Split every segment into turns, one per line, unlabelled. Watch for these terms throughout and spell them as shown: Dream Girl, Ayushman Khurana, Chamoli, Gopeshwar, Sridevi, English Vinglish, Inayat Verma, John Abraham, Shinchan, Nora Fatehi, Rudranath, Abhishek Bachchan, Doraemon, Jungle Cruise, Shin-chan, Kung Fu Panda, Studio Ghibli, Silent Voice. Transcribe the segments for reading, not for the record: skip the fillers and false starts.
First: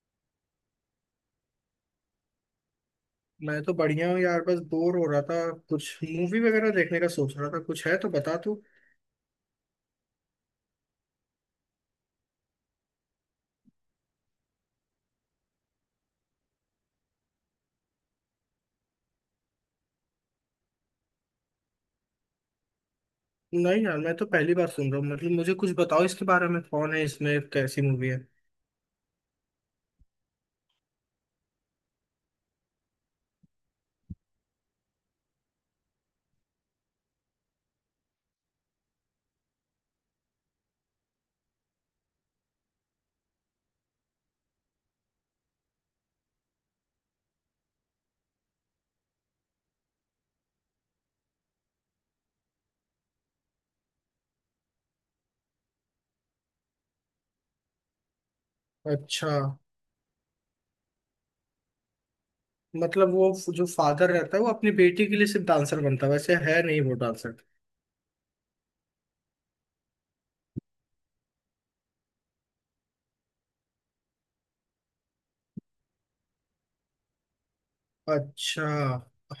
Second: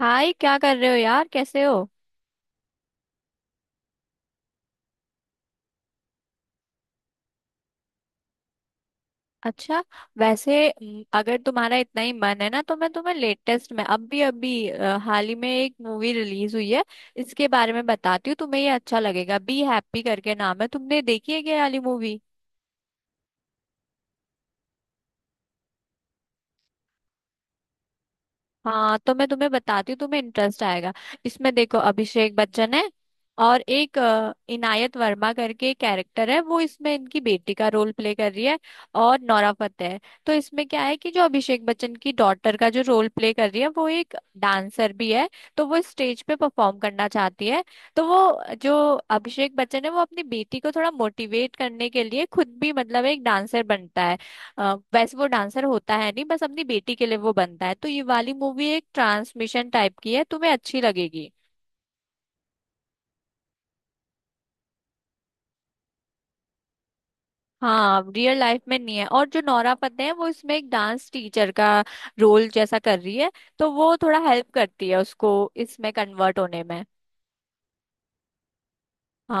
हाय! क्या कर रहे हो यार? कैसे हो?
मैं तो बढ़िया हूँ यार बस बोर हो रहा था। कुछ मूवी वगैरह देखने का सोच रहा था कुछ है तो बता तू।
अच्छा। वैसे अगर तुम्हारा इतना ही मन है ना, तो मैं तुम्हें लेटेस्ट में अभी अभी हाल ही में एक मूवी रिलीज हुई है, इसके बारे में बताती हूँ तुम्हें। ये अच्छा लगेगा। बी हैप्पी करके नाम है। तुमने देखी है क्या ये वाली मूवी?
नहीं यार मैं तो पहली बार सुन रहा हूँ मतलब मुझे कुछ बताओ इसके बारे में कौन है इसमें कैसी मूवी है।
हाँ तो मैं तुम्हें बताती हूँ, तुम्हें इंटरेस्ट आएगा। इसमें देखो, अभिषेक बच्चन है। और एक इनायत वर्मा करके कैरेक्टर है, वो इसमें इनकी बेटी का रोल प्ले कर रही है। और नोरा फतेही है। तो इसमें क्या है कि जो अभिषेक बच्चन की डॉटर का जो रोल प्ले कर रही है, वो एक डांसर भी है। तो वो स्टेज पे परफॉर्म करना चाहती है। तो वो जो अभिषेक बच्चन है, वो अपनी बेटी को थोड़ा मोटिवेट करने के लिए खुद भी मतलब एक डांसर बनता है। वैसे वो डांसर होता है नहीं, बस अपनी बेटी के लिए वो बनता है। तो ये वाली मूवी एक
अच्छा।
ट्रांसमिशन टाइप की है, तुम्हें अच्छी लगेगी।
मतलब वो जो फादर रहता है वो अपनी बेटी के लिए सिर्फ डांसर बनता है वैसे है नहीं वो डांसर।
हाँ, रियल लाइफ में नहीं है। और जो नोरा फतेही है वो इसमें एक डांस टीचर का रोल जैसा कर रही है। तो वो थोड़ा हेल्प करती है उसको, इसमें कन्वर्ट होने में।
अच्छा।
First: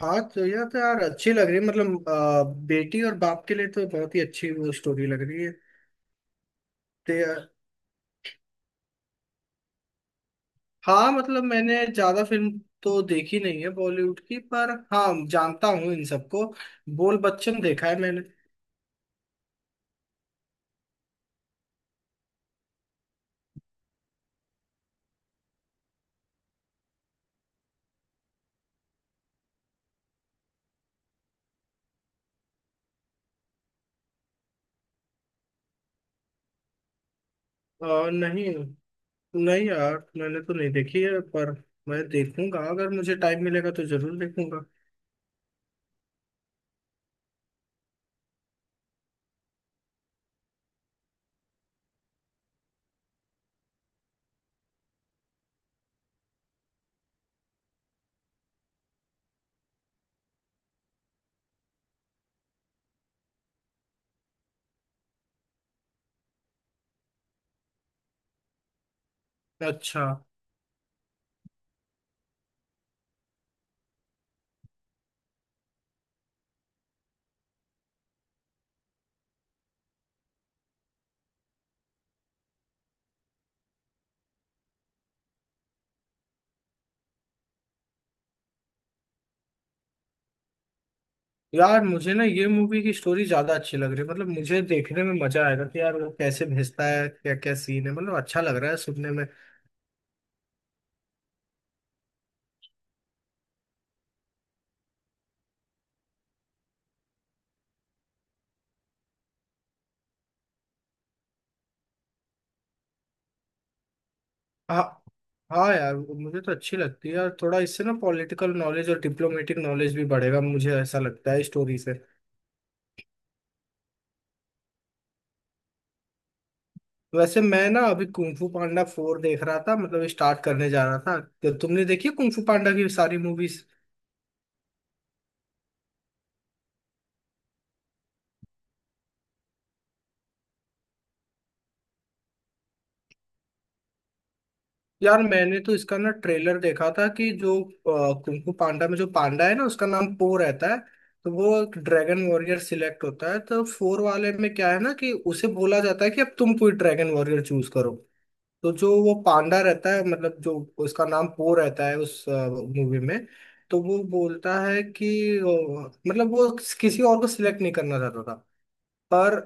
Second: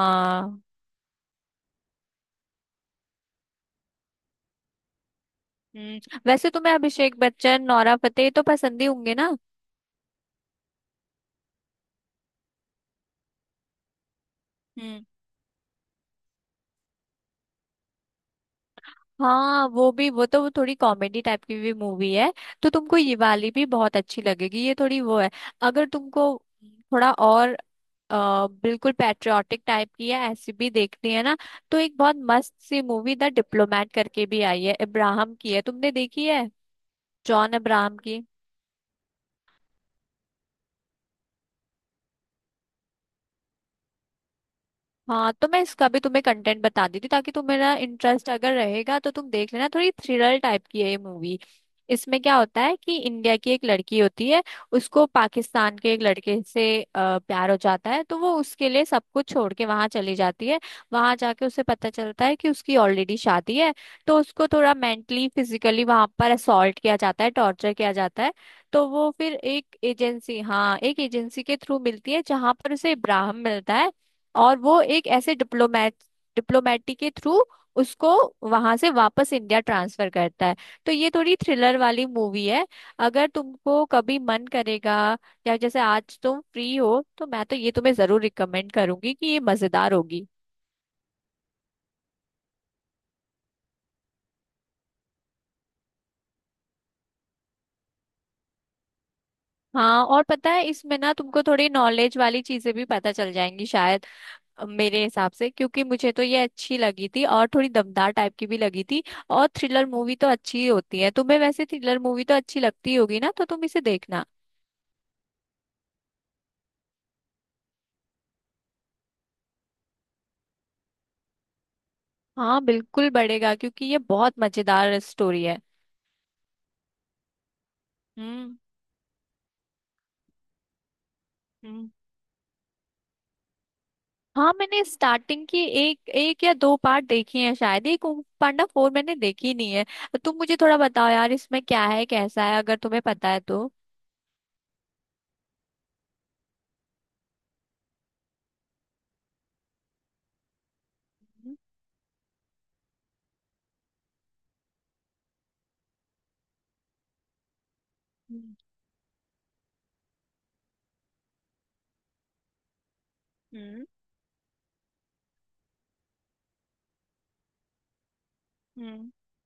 हाँ तो यह तो यार अच्छी लग रही है मतलब बेटी और बाप के लिए तो बहुत ही अच्छी वो स्टोरी लग रही
वैसे तुम्हें अभिषेक
है।
बच्चन नोरा फतेही तो पसंद ही होंगे ना?
हाँ मतलब मैंने ज्यादा फिल्म तो देखी नहीं है बॉलीवुड की पर
हम्म।
हाँ जानता हूँ इन सबको। बोल बच्चन देखा है मैंने।
हाँ, वो भी। वो थोड़ी कॉमेडी टाइप की भी मूवी है। तो तुमको ये वाली भी बहुत अच्छी लगेगी। ये थोड़ी वो है। अगर तुमको थोड़ा और बिल्कुल पैट्रियाटिक टाइप की है, ऐसी भी देखनी है ना? तो एक बहुत मस्त सी मूवी द डिप्लोमेट करके भी आई है, इब्राहम की है। तुमने देखी है? जॉन अब्राहम की।
नहीं। नहीं यार मैंने तो नहीं देखी है पर मैं देखूंगा अगर मुझे टाइम मिलेगा तो जरूर देखूंगा।
हाँ तो मैं इसका भी तुम्हें कंटेंट बता देती हूँ, ताकि तुम्हारा इंटरेस्ट अगर रहेगा तो तुम देख लेना। थोड़ी थ्रिलर टाइप की है ये मूवी। इसमें क्या होता है कि इंडिया की एक लड़की होती है। उसको पाकिस्तान के एक लड़के से प्यार हो जाता है, तो वो उसके लिए सब कुछ छोड़ के वहां चली जाती है। वहां जाके उसे पता चलता है कि उसकी ऑलरेडी शादी है। तो उसको थोड़ा मेंटली फिजिकली वहां पर असॉल्ट किया जाता है, टॉर्चर किया जाता है। तो वो फिर एक
अच्छा।
एजेंसी, हाँ, एक एजेंसी के थ्रू मिलती है जहां पर उसे इब्राहिम मिलता है। और वो एक ऐसे डिप्लोमेटिक के थ्रू उसको वहां से वापस इंडिया ट्रांसफर करता है। तो ये थोड़ी थ्रिलर वाली मूवी है। अगर तुमको कभी मन करेगा, या जैसे आज तुम फ्री हो, तो मैं तो ये तुम्हें जरूर रिकमेंड करूंगी कि ये मजेदार होगी।
यार मुझे ना ये मूवी की स्टोरी ज्यादा अच्छी लग रही है मतलब मुझे देखने में मजा आएगा कि यार वो कैसे भेजता है क्या क्या सीन है मतलब अच्छा लग रहा है सुनने में।
हाँ, और पता है इसमें ना तुमको थोड़ी नॉलेज वाली चीजें भी पता चल जाएंगी शायद, मेरे हिसाब से। क्योंकि मुझे तो ये अच्छी लगी थी, और थोड़ी दमदार टाइप की भी लगी थी। और थ्रिलर मूवी तो अच्छी ही होती है। तुम्हें वैसे थ्रिलर मूवी तो अच्छी लगती होगी ना, तो तुम इसे देखना।
हाँ। हाँ यार मुझे तो अच्छी लगती है और थोड़ा इससे ना पॉलिटिकल नॉलेज और डिप्लोमेटिक नॉलेज भी बढ़ेगा मुझे ऐसा लगता है स्टोरी से।
हाँ, बिल्कुल बढ़ेगा क्योंकि ये बहुत मजेदार स्टोरी है।
वैसे मैं ना अभी कुंफू
हम्म।
पांडा फोर देख रहा था मतलब स्टार्ट करने जा रहा था तो तुमने
हम्म।
देखी कुंफू पांडा की सारी मूवीज?
हाँ, मैंने स्टार्टिंग की एक एक या दो पार्ट देखी हैं शायद एक। कुंग फू पांडा फोर मैंने देखी नहीं है। तुम मुझे थोड़ा बताओ यार, इसमें क्या है कैसा है अगर तुम्हें पता है तो।
यार मैंने तो इसका ना ट्रेलर देखा था कि जो कुंफू पांडा में जो पांडा है ना उसका नाम पो रहता है। तो
हम्म।
वो एक ड्रैगन वॉरियर सिलेक्ट होता है तो फोर वाले में क्या है ना कि उसे बोला जाता है कि अब तुम कोई ड्रैगन वॉरियर चूज करो।
हम्म।
तो जो वो पांडा रहता है मतलब जो उसका नाम पो रहता है उस मूवी में। तो
हम्म।
वो बोलता है कि मतलब वो किसी और को सिलेक्ट नहीं करना चाहता था।
हम्म।
पर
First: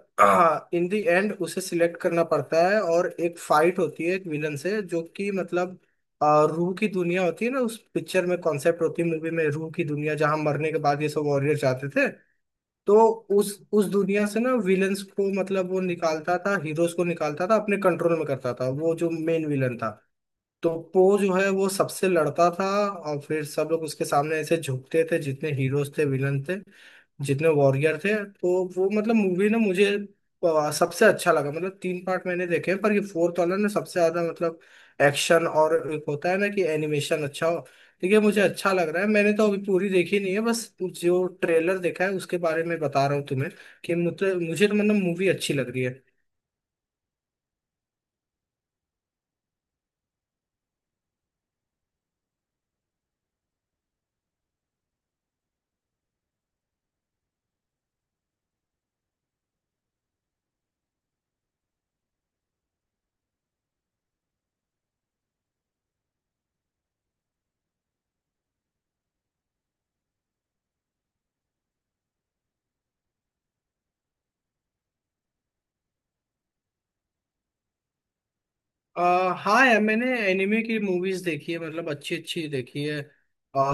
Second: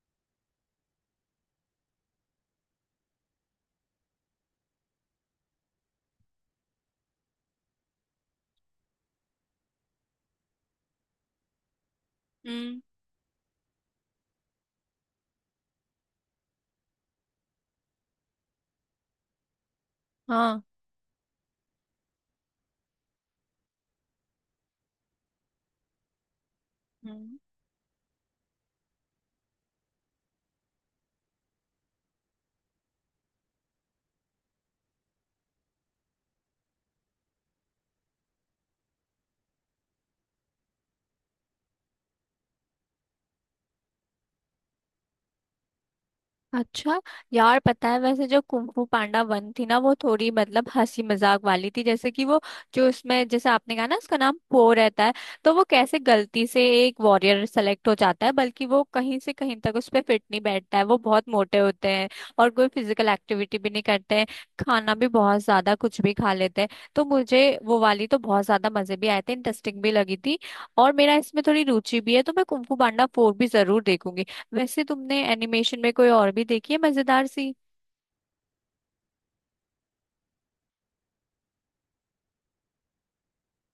इन द एंड उसे सिलेक्ट करना पड़ता है और एक फाइट होती है एक विलन से जो कि मतलब अ, रूह की दुनिया होती है ना उस पिक्चर में कॉन्सेप्ट होती है मूवी में रूह की दुनिया जहां मरने के बाद ये सब वॉरियर जाते थे।
हम्म,
तो उस उस दुनिया से ना विलन्स को मतलब वो निकालता था हीरोज को निकालता था अपने कंट्रोल में करता था वो जो मेन विलन था।
हाँ।
तो पो जो है वो सबसे लड़ता था और फिर सब लोग उसके सामने ऐसे झुकते थे जितने हीरोज थे विलन थे
हम्म।
जितने वॉरियर थे। तो वो मतलब मूवी ना मुझे सबसे अच्छा लगा मतलब 3 पार्ट मैंने देखे हैं पर ये फोर्थ वाला ना सबसे ज्यादा मतलब एक्शन और एक होता है ना कि एनिमेशन अच्छा हो। देखिए मुझे अच्छा लग रहा है मैंने तो अभी पूरी देखी नहीं है बस जो ट्रेलर देखा है उसके बारे में बता रहा हूँ तुम्हें कि मुझे मुझे तो मतलब मूवी अच्छी लग रही है।
अच्छा। यार पता है वैसे जो कुंफू पांडा वन थी ना, वो थोड़ी मतलब हंसी मजाक वाली थी। जैसे कि वो, जो उसमें जैसे आपने कहा ना, उसका नाम पो रहता है। तो वो कैसे गलती से एक वॉरियर सेलेक्ट हो जाता है, बल्कि वो कहीं से कहीं तक उस पर फिट नहीं बैठता है, वो बहुत मोटे होते हैं। और कोई फिजिकल एक्टिविटी भी नहीं करते हैं। खाना भी बहुत ज्यादा कुछ भी खा लेते हैं। तो मुझे वो वाली तो बहुत ज्यादा मजे भी आए थे, इंटरेस्टिंग भी लगी थी। और मेरा इसमें थोड़ी रुचि भी है, तो मैं कुंफू पांडा फोर भी जरूर देखूंगी। वैसे तुमने एनिमेशन में कोई और भी देखी है मजेदार सी?
हाँ यार मैंने एनिमे की मूवीज देखी है मतलब अच्छी अच्छी देखी है।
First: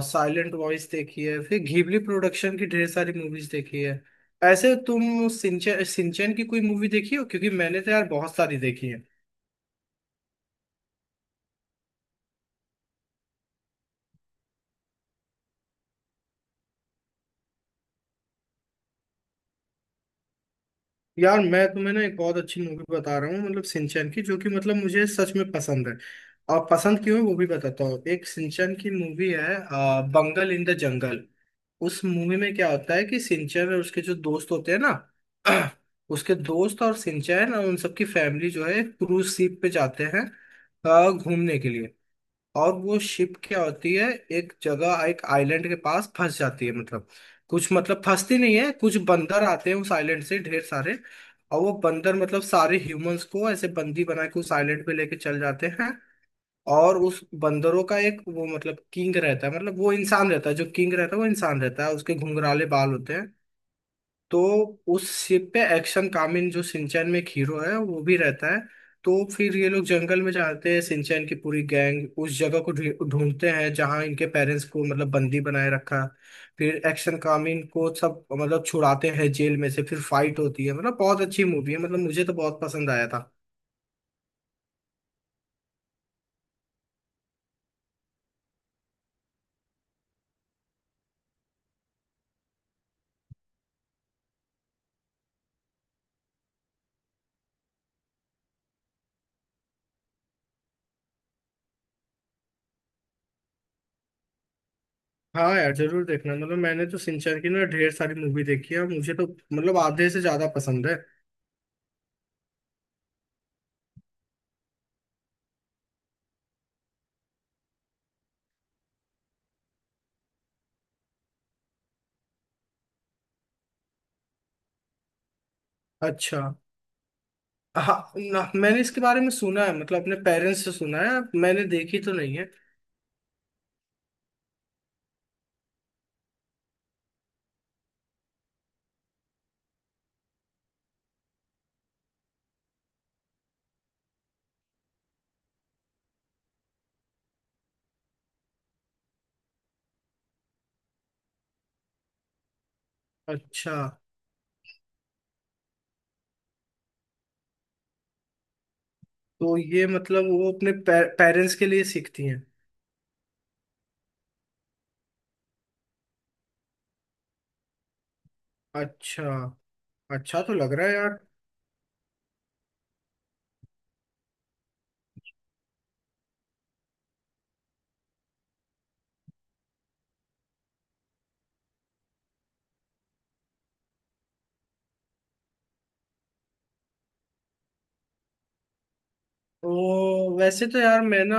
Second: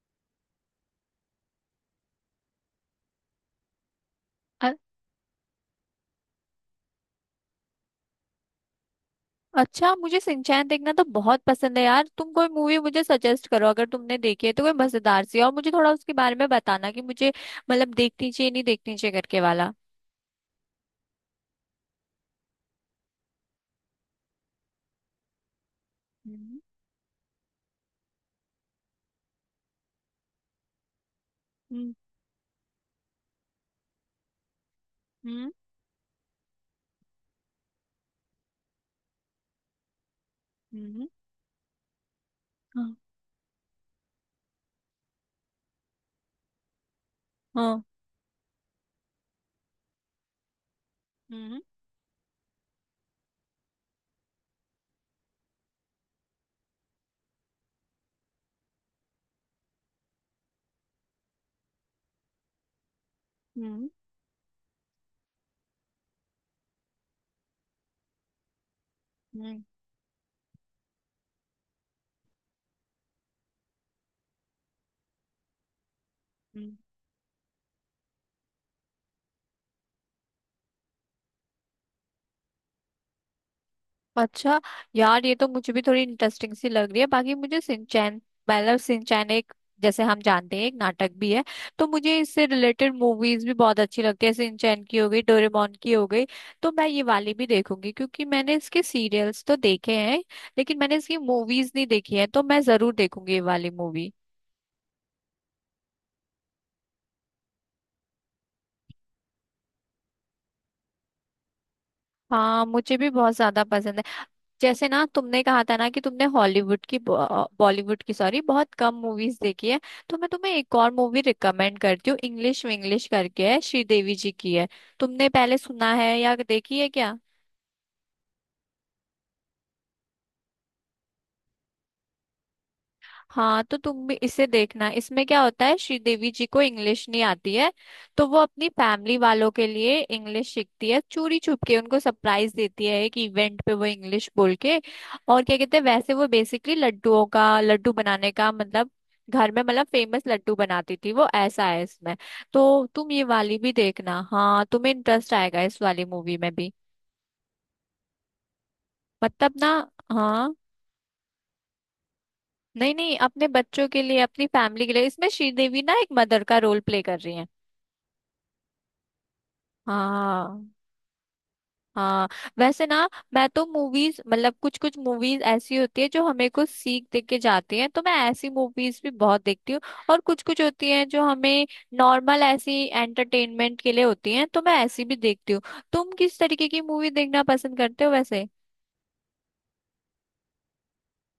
साइलेंट वॉइस देखी है फिर घिबली प्रोडक्शन की ढेर सारी मूवीज देखी है।
अ-
ऐसे तुम सिंचन सिंचन की कोई मूवी देखी हो क्योंकि मैंने तो यार बहुत सारी देखी है।
अच्छा, मुझे सिंचैन देखना तो बहुत पसंद है यार। तुम कोई मूवी मुझे सजेस्ट करो अगर तुमने देखी है तो, कोई मजेदार सी। और मुझे थोड़ा उसके बारे में बताना कि मुझे मतलब देखनी चाहिए नहीं देखनी चाहिए करके वाला।
यार मैं तुम्हें ना एक बहुत अच्छी मूवी बता रहा हूँ मतलब सिंचन की जो कि मतलब मुझे सच में पसंद है।
हम्म।
और पसंद क्यों है वो भी बताता हूँ एक सिंचन की मूवी है बंगल इन द जंगल।
हम्म।
उस मूवी में क्या होता है कि सिंचन और उसके जो दोस्त होते हैं ना
हम्म।
उसके दोस्त और सिंचन और उन सबकी फैमिली जो है क्रूज शिप पे जाते हैं
हम्म।
घूमने के लिए। और
हाँ।
वो शिप क्या होती है एक जगह एक आइलैंड के पास फंस जाती है मतलब कुछ
हाँ।
मतलब फंसती नहीं है कुछ बंदर आते हैं उस आइलैंड से ढेर सारे।
हम्म।
और वो बंदर मतलब सारे ह्यूमंस को ऐसे बंदी बना के उस आइलैंड पे लेके चल जाते हैं। और उस बंदरों का एक वो मतलब किंग रहता है मतलब वो इंसान रहता है जो किंग रहता है वो इंसान रहता है उसके घुंघराले बाल होते हैं।
हम्म।
तो उस शिप पे एक्शन कामिन जो सिंचैन में एक हीरो है वो भी रहता है। तो फिर
हम्म,
ये लोग जंगल में जाते हैं सिंचैन की पूरी गैंग उस जगह को ढूंढते हैं जहां इनके पेरेंट्स को मतलब बंदी बनाए रखा।
हम्म।
फिर एक्शन कामिन को सब मतलब छुड़ाते हैं जेल में से फिर फाइट होती है मतलब बहुत अच्छी मूवी है मतलब मुझे तो बहुत पसंद आया था।
अच्छा। यार ये तो मुझे भी थोड़ी इंटरेस्टिंग सी लग रही है। बाकी मुझे सिंचैन मतलब सिंचैन एक, जैसे हम जानते हैं, एक नाटक भी है। तो मुझे इससे रिलेटेड मूवीज भी बहुत अच्छी लगती है। सिंचैन की हो गई, डोरेमोन की हो गई। तो मैं ये वाली भी देखूंगी क्योंकि मैंने इसके सीरियल्स तो देखे हैं, लेकिन मैंने इसकी मूवीज नहीं देखी है। तो मैं जरूर देखूंगी ये वाली मूवी।
हाँ यार जरूर देखना मतलब मैंने तो सिंचर की ना ढेर सारी मूवी देखी है और मुझे तो मतलब आधे से ज्यादा पसंद है।
हाँ, मुझे भी बहुत ज्यादा पसंद है। जैसे ना तुमने कहा था ना कि तुमने हॉलीवुड की बॉलीवुड की, सॉरी, बहुत कम मूवीज देखी है। तो मैं तुम्हें एक और मूवी रिकमेंड करती हूँ। इंग्लिश विंग्लिश करके है, श्रीदेवी जी की है। तुमने पहले सुना है या
अच्छा।
देखी है क्या?
हाँ ना, मैंने इसके बारे में सुना है मतलब अपने पेरेंट्स से सुना है मैंने देखी तो नहीं है।
हाँ, तो तुम भी इसे देखना। इसमें क्या होता है, श्रीदेवी जी को इंग्लिश नहीं आती है। तो वो अपनी फैमिली वालों के लिए इंग्लिश सीखती है, चोरी छुप के उनको सरप्राइज देती है एक इवेंट पे वो इंग्लिश बोल के। और क्या कहते हैं वैसे वो बेसिकली लड्डुओं का, लड्डू बनाने का मतलब, घर में मतलब फेमस लड्डू बनाती थी वो, ऐसा है इसमें। तो तुम ये वाली भी
अच्छा
देखना, हाँ। तुम्हें इंटरेस्ट आएगा इस वाली मूवी में भी। मतलब
तो
ना।
ये मतलब वो
हाँ।
अपने पेरेंट्स के लिए सीखती हैं?
नहीं नहीं, अपने बच्चों के लिए, अपनी फैमिली के लिए। इसमें श्रीदेवी ना एक मदर का रोल प्ले कर रही है।
अच्छा। अच्छा तो
हाँ।
लग रहा है यार।
हाँ, वैसे ना, मैं तो मूवीज मतलब कुछ कुछ मूवीज ऐसी होती है जो हमें कुछ सीख दे के जाती हैं, तो मैं ऐसी मूवीज भी बहुत देखती हूँ। और कुछ कुछ होती हैं जो हमें नॉर्मल ऐसी एंटरटेनमेंट के लिए होती हैं, तो मैं ऐसी भी देखती हूँ। तुम किस तरीके की मूवी देखना पसंद करते हो वैसे?
वो वैसे तो यार मैं ना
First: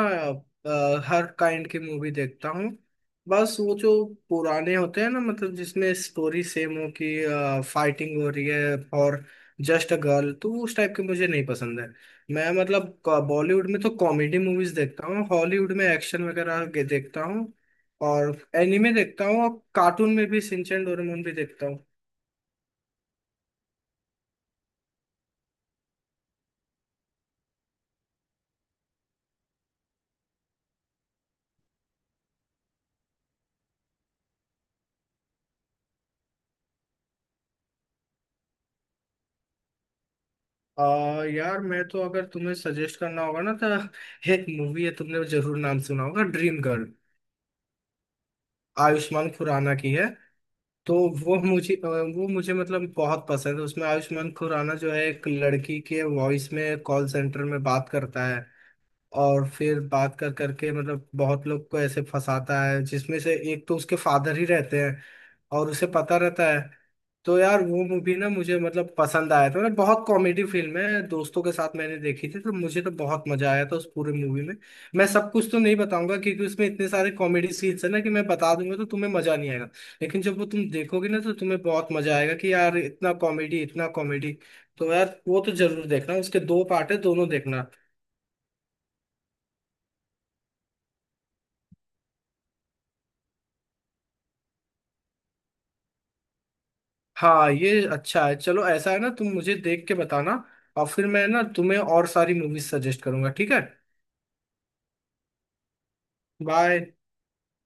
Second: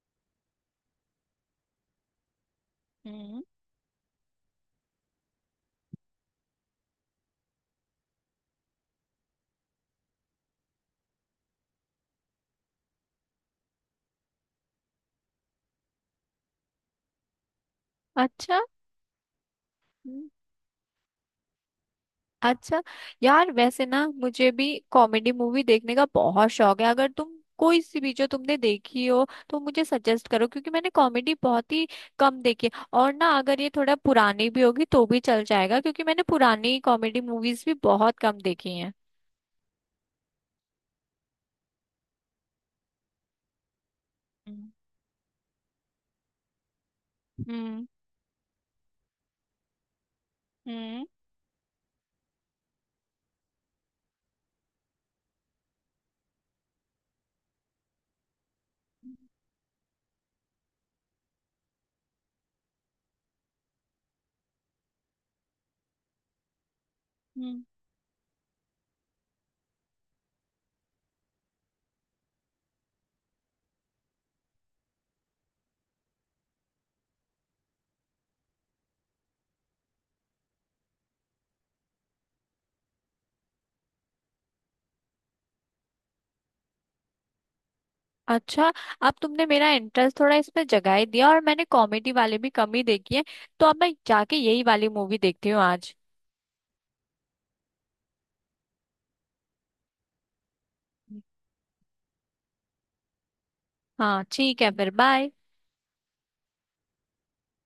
हर काइंड की मूवी देखता हूँ।
हम्म।
बस वो जो पुराने होते हैं ना मतलब जिसमें स्टोरी सेम हो कि फाइटिंग हो रही है और जस्ट अ गर्ल तो उस टाइप के मुझे नहीं पसंद है। मैं मतलब बॉलीवुड में तो कॉमेडी मूवीज देखता हूँ हॉलीवुड में एक्शन वगैरह के देखता हूँ और
अच्छा।
एनिमे देखता हूँ और कार्टून में भी सिंचन डोरेमोन भी देखता हूँ।
अच्छा। यार वैसे ना मुझे भी कॉमेडी मूवी देखने का बहुत शौक है। अगर तुम कोई सी भी जो तुमने देखी हो तो मुझे सजेस्ट करो, क्योंकि मैंने कॉमेडी बहुत ही कम देखी है। और ना, अगर ये थोड़ा पुरानी भी होगी तो भी चल जाएगा, क्योंकि मैंने पुरानी कॉमेडी मूवीज भी बहुत कम देखी हैं।
यार मैं तो अगर तुम्हें सजेस्ट करना होगा ना तो एक
हम्म।
मूवी है तुमने जरूर नाम सुना होगा ड्रीम गर्ल।
हम्म।
आयुष्मान खुराना की है। तो
हम्म।
वो मुझे अ, वो मुझे मतलब बहुत पसंद है उसमें आयुष्मान खुराना जो है एक लड़की के वॉइस में कॉल सेंटर में बात करता है। और फिर बात कर करके मतलब बहुत लोग को ऐसे फंसाता है जिसमें से एक तो उसके फादर ही रहते हैं और उसे पता रहता है। तो यार
हम्म।
वो मूवी ना मुझे मतलब पसंद आया था ना बहुत कॉमेडी फिल्म है दोस्तों के साथ मैंने देखी थी तो मुझे तो बहुत मजा आया था उस पूरे मूवी में। मैं सब कुछ तो नहीं बताऊंगा क्योंकि उसमें इतने सारे कॉमेडी सीन्स है ना कि मैं बता दूंगा तो तुम्हें मजा नहीं आएगा। लेकिन जब वो तुम देखोगे ना तो तुम्हें बहुत मजा आएगा कि यार इतना कॉमेडी इतना कॉमेडी। तो यार वो तो जरूर देखना उसके 2 पार्ट है दोनों देखना।
अच्छा। अब तुमने मेरा इंटरेस्ट थोड़ा इसमें जगा ही दिया, और मैंने कॉमेडी वाले भी कम ही देखी है। तो अब मैं जाके यही वाली मूवी देखती हूँ आज।
हाँ ये अच्छा है चलो ऐसा है ना तुम मुझे देख के बताना। और फिर मैं ना तुम्हें और सारी मूवीज सजेस्ट करूंगा ठीक है?
हाँ ठीक है, फिर बाय।
बाय।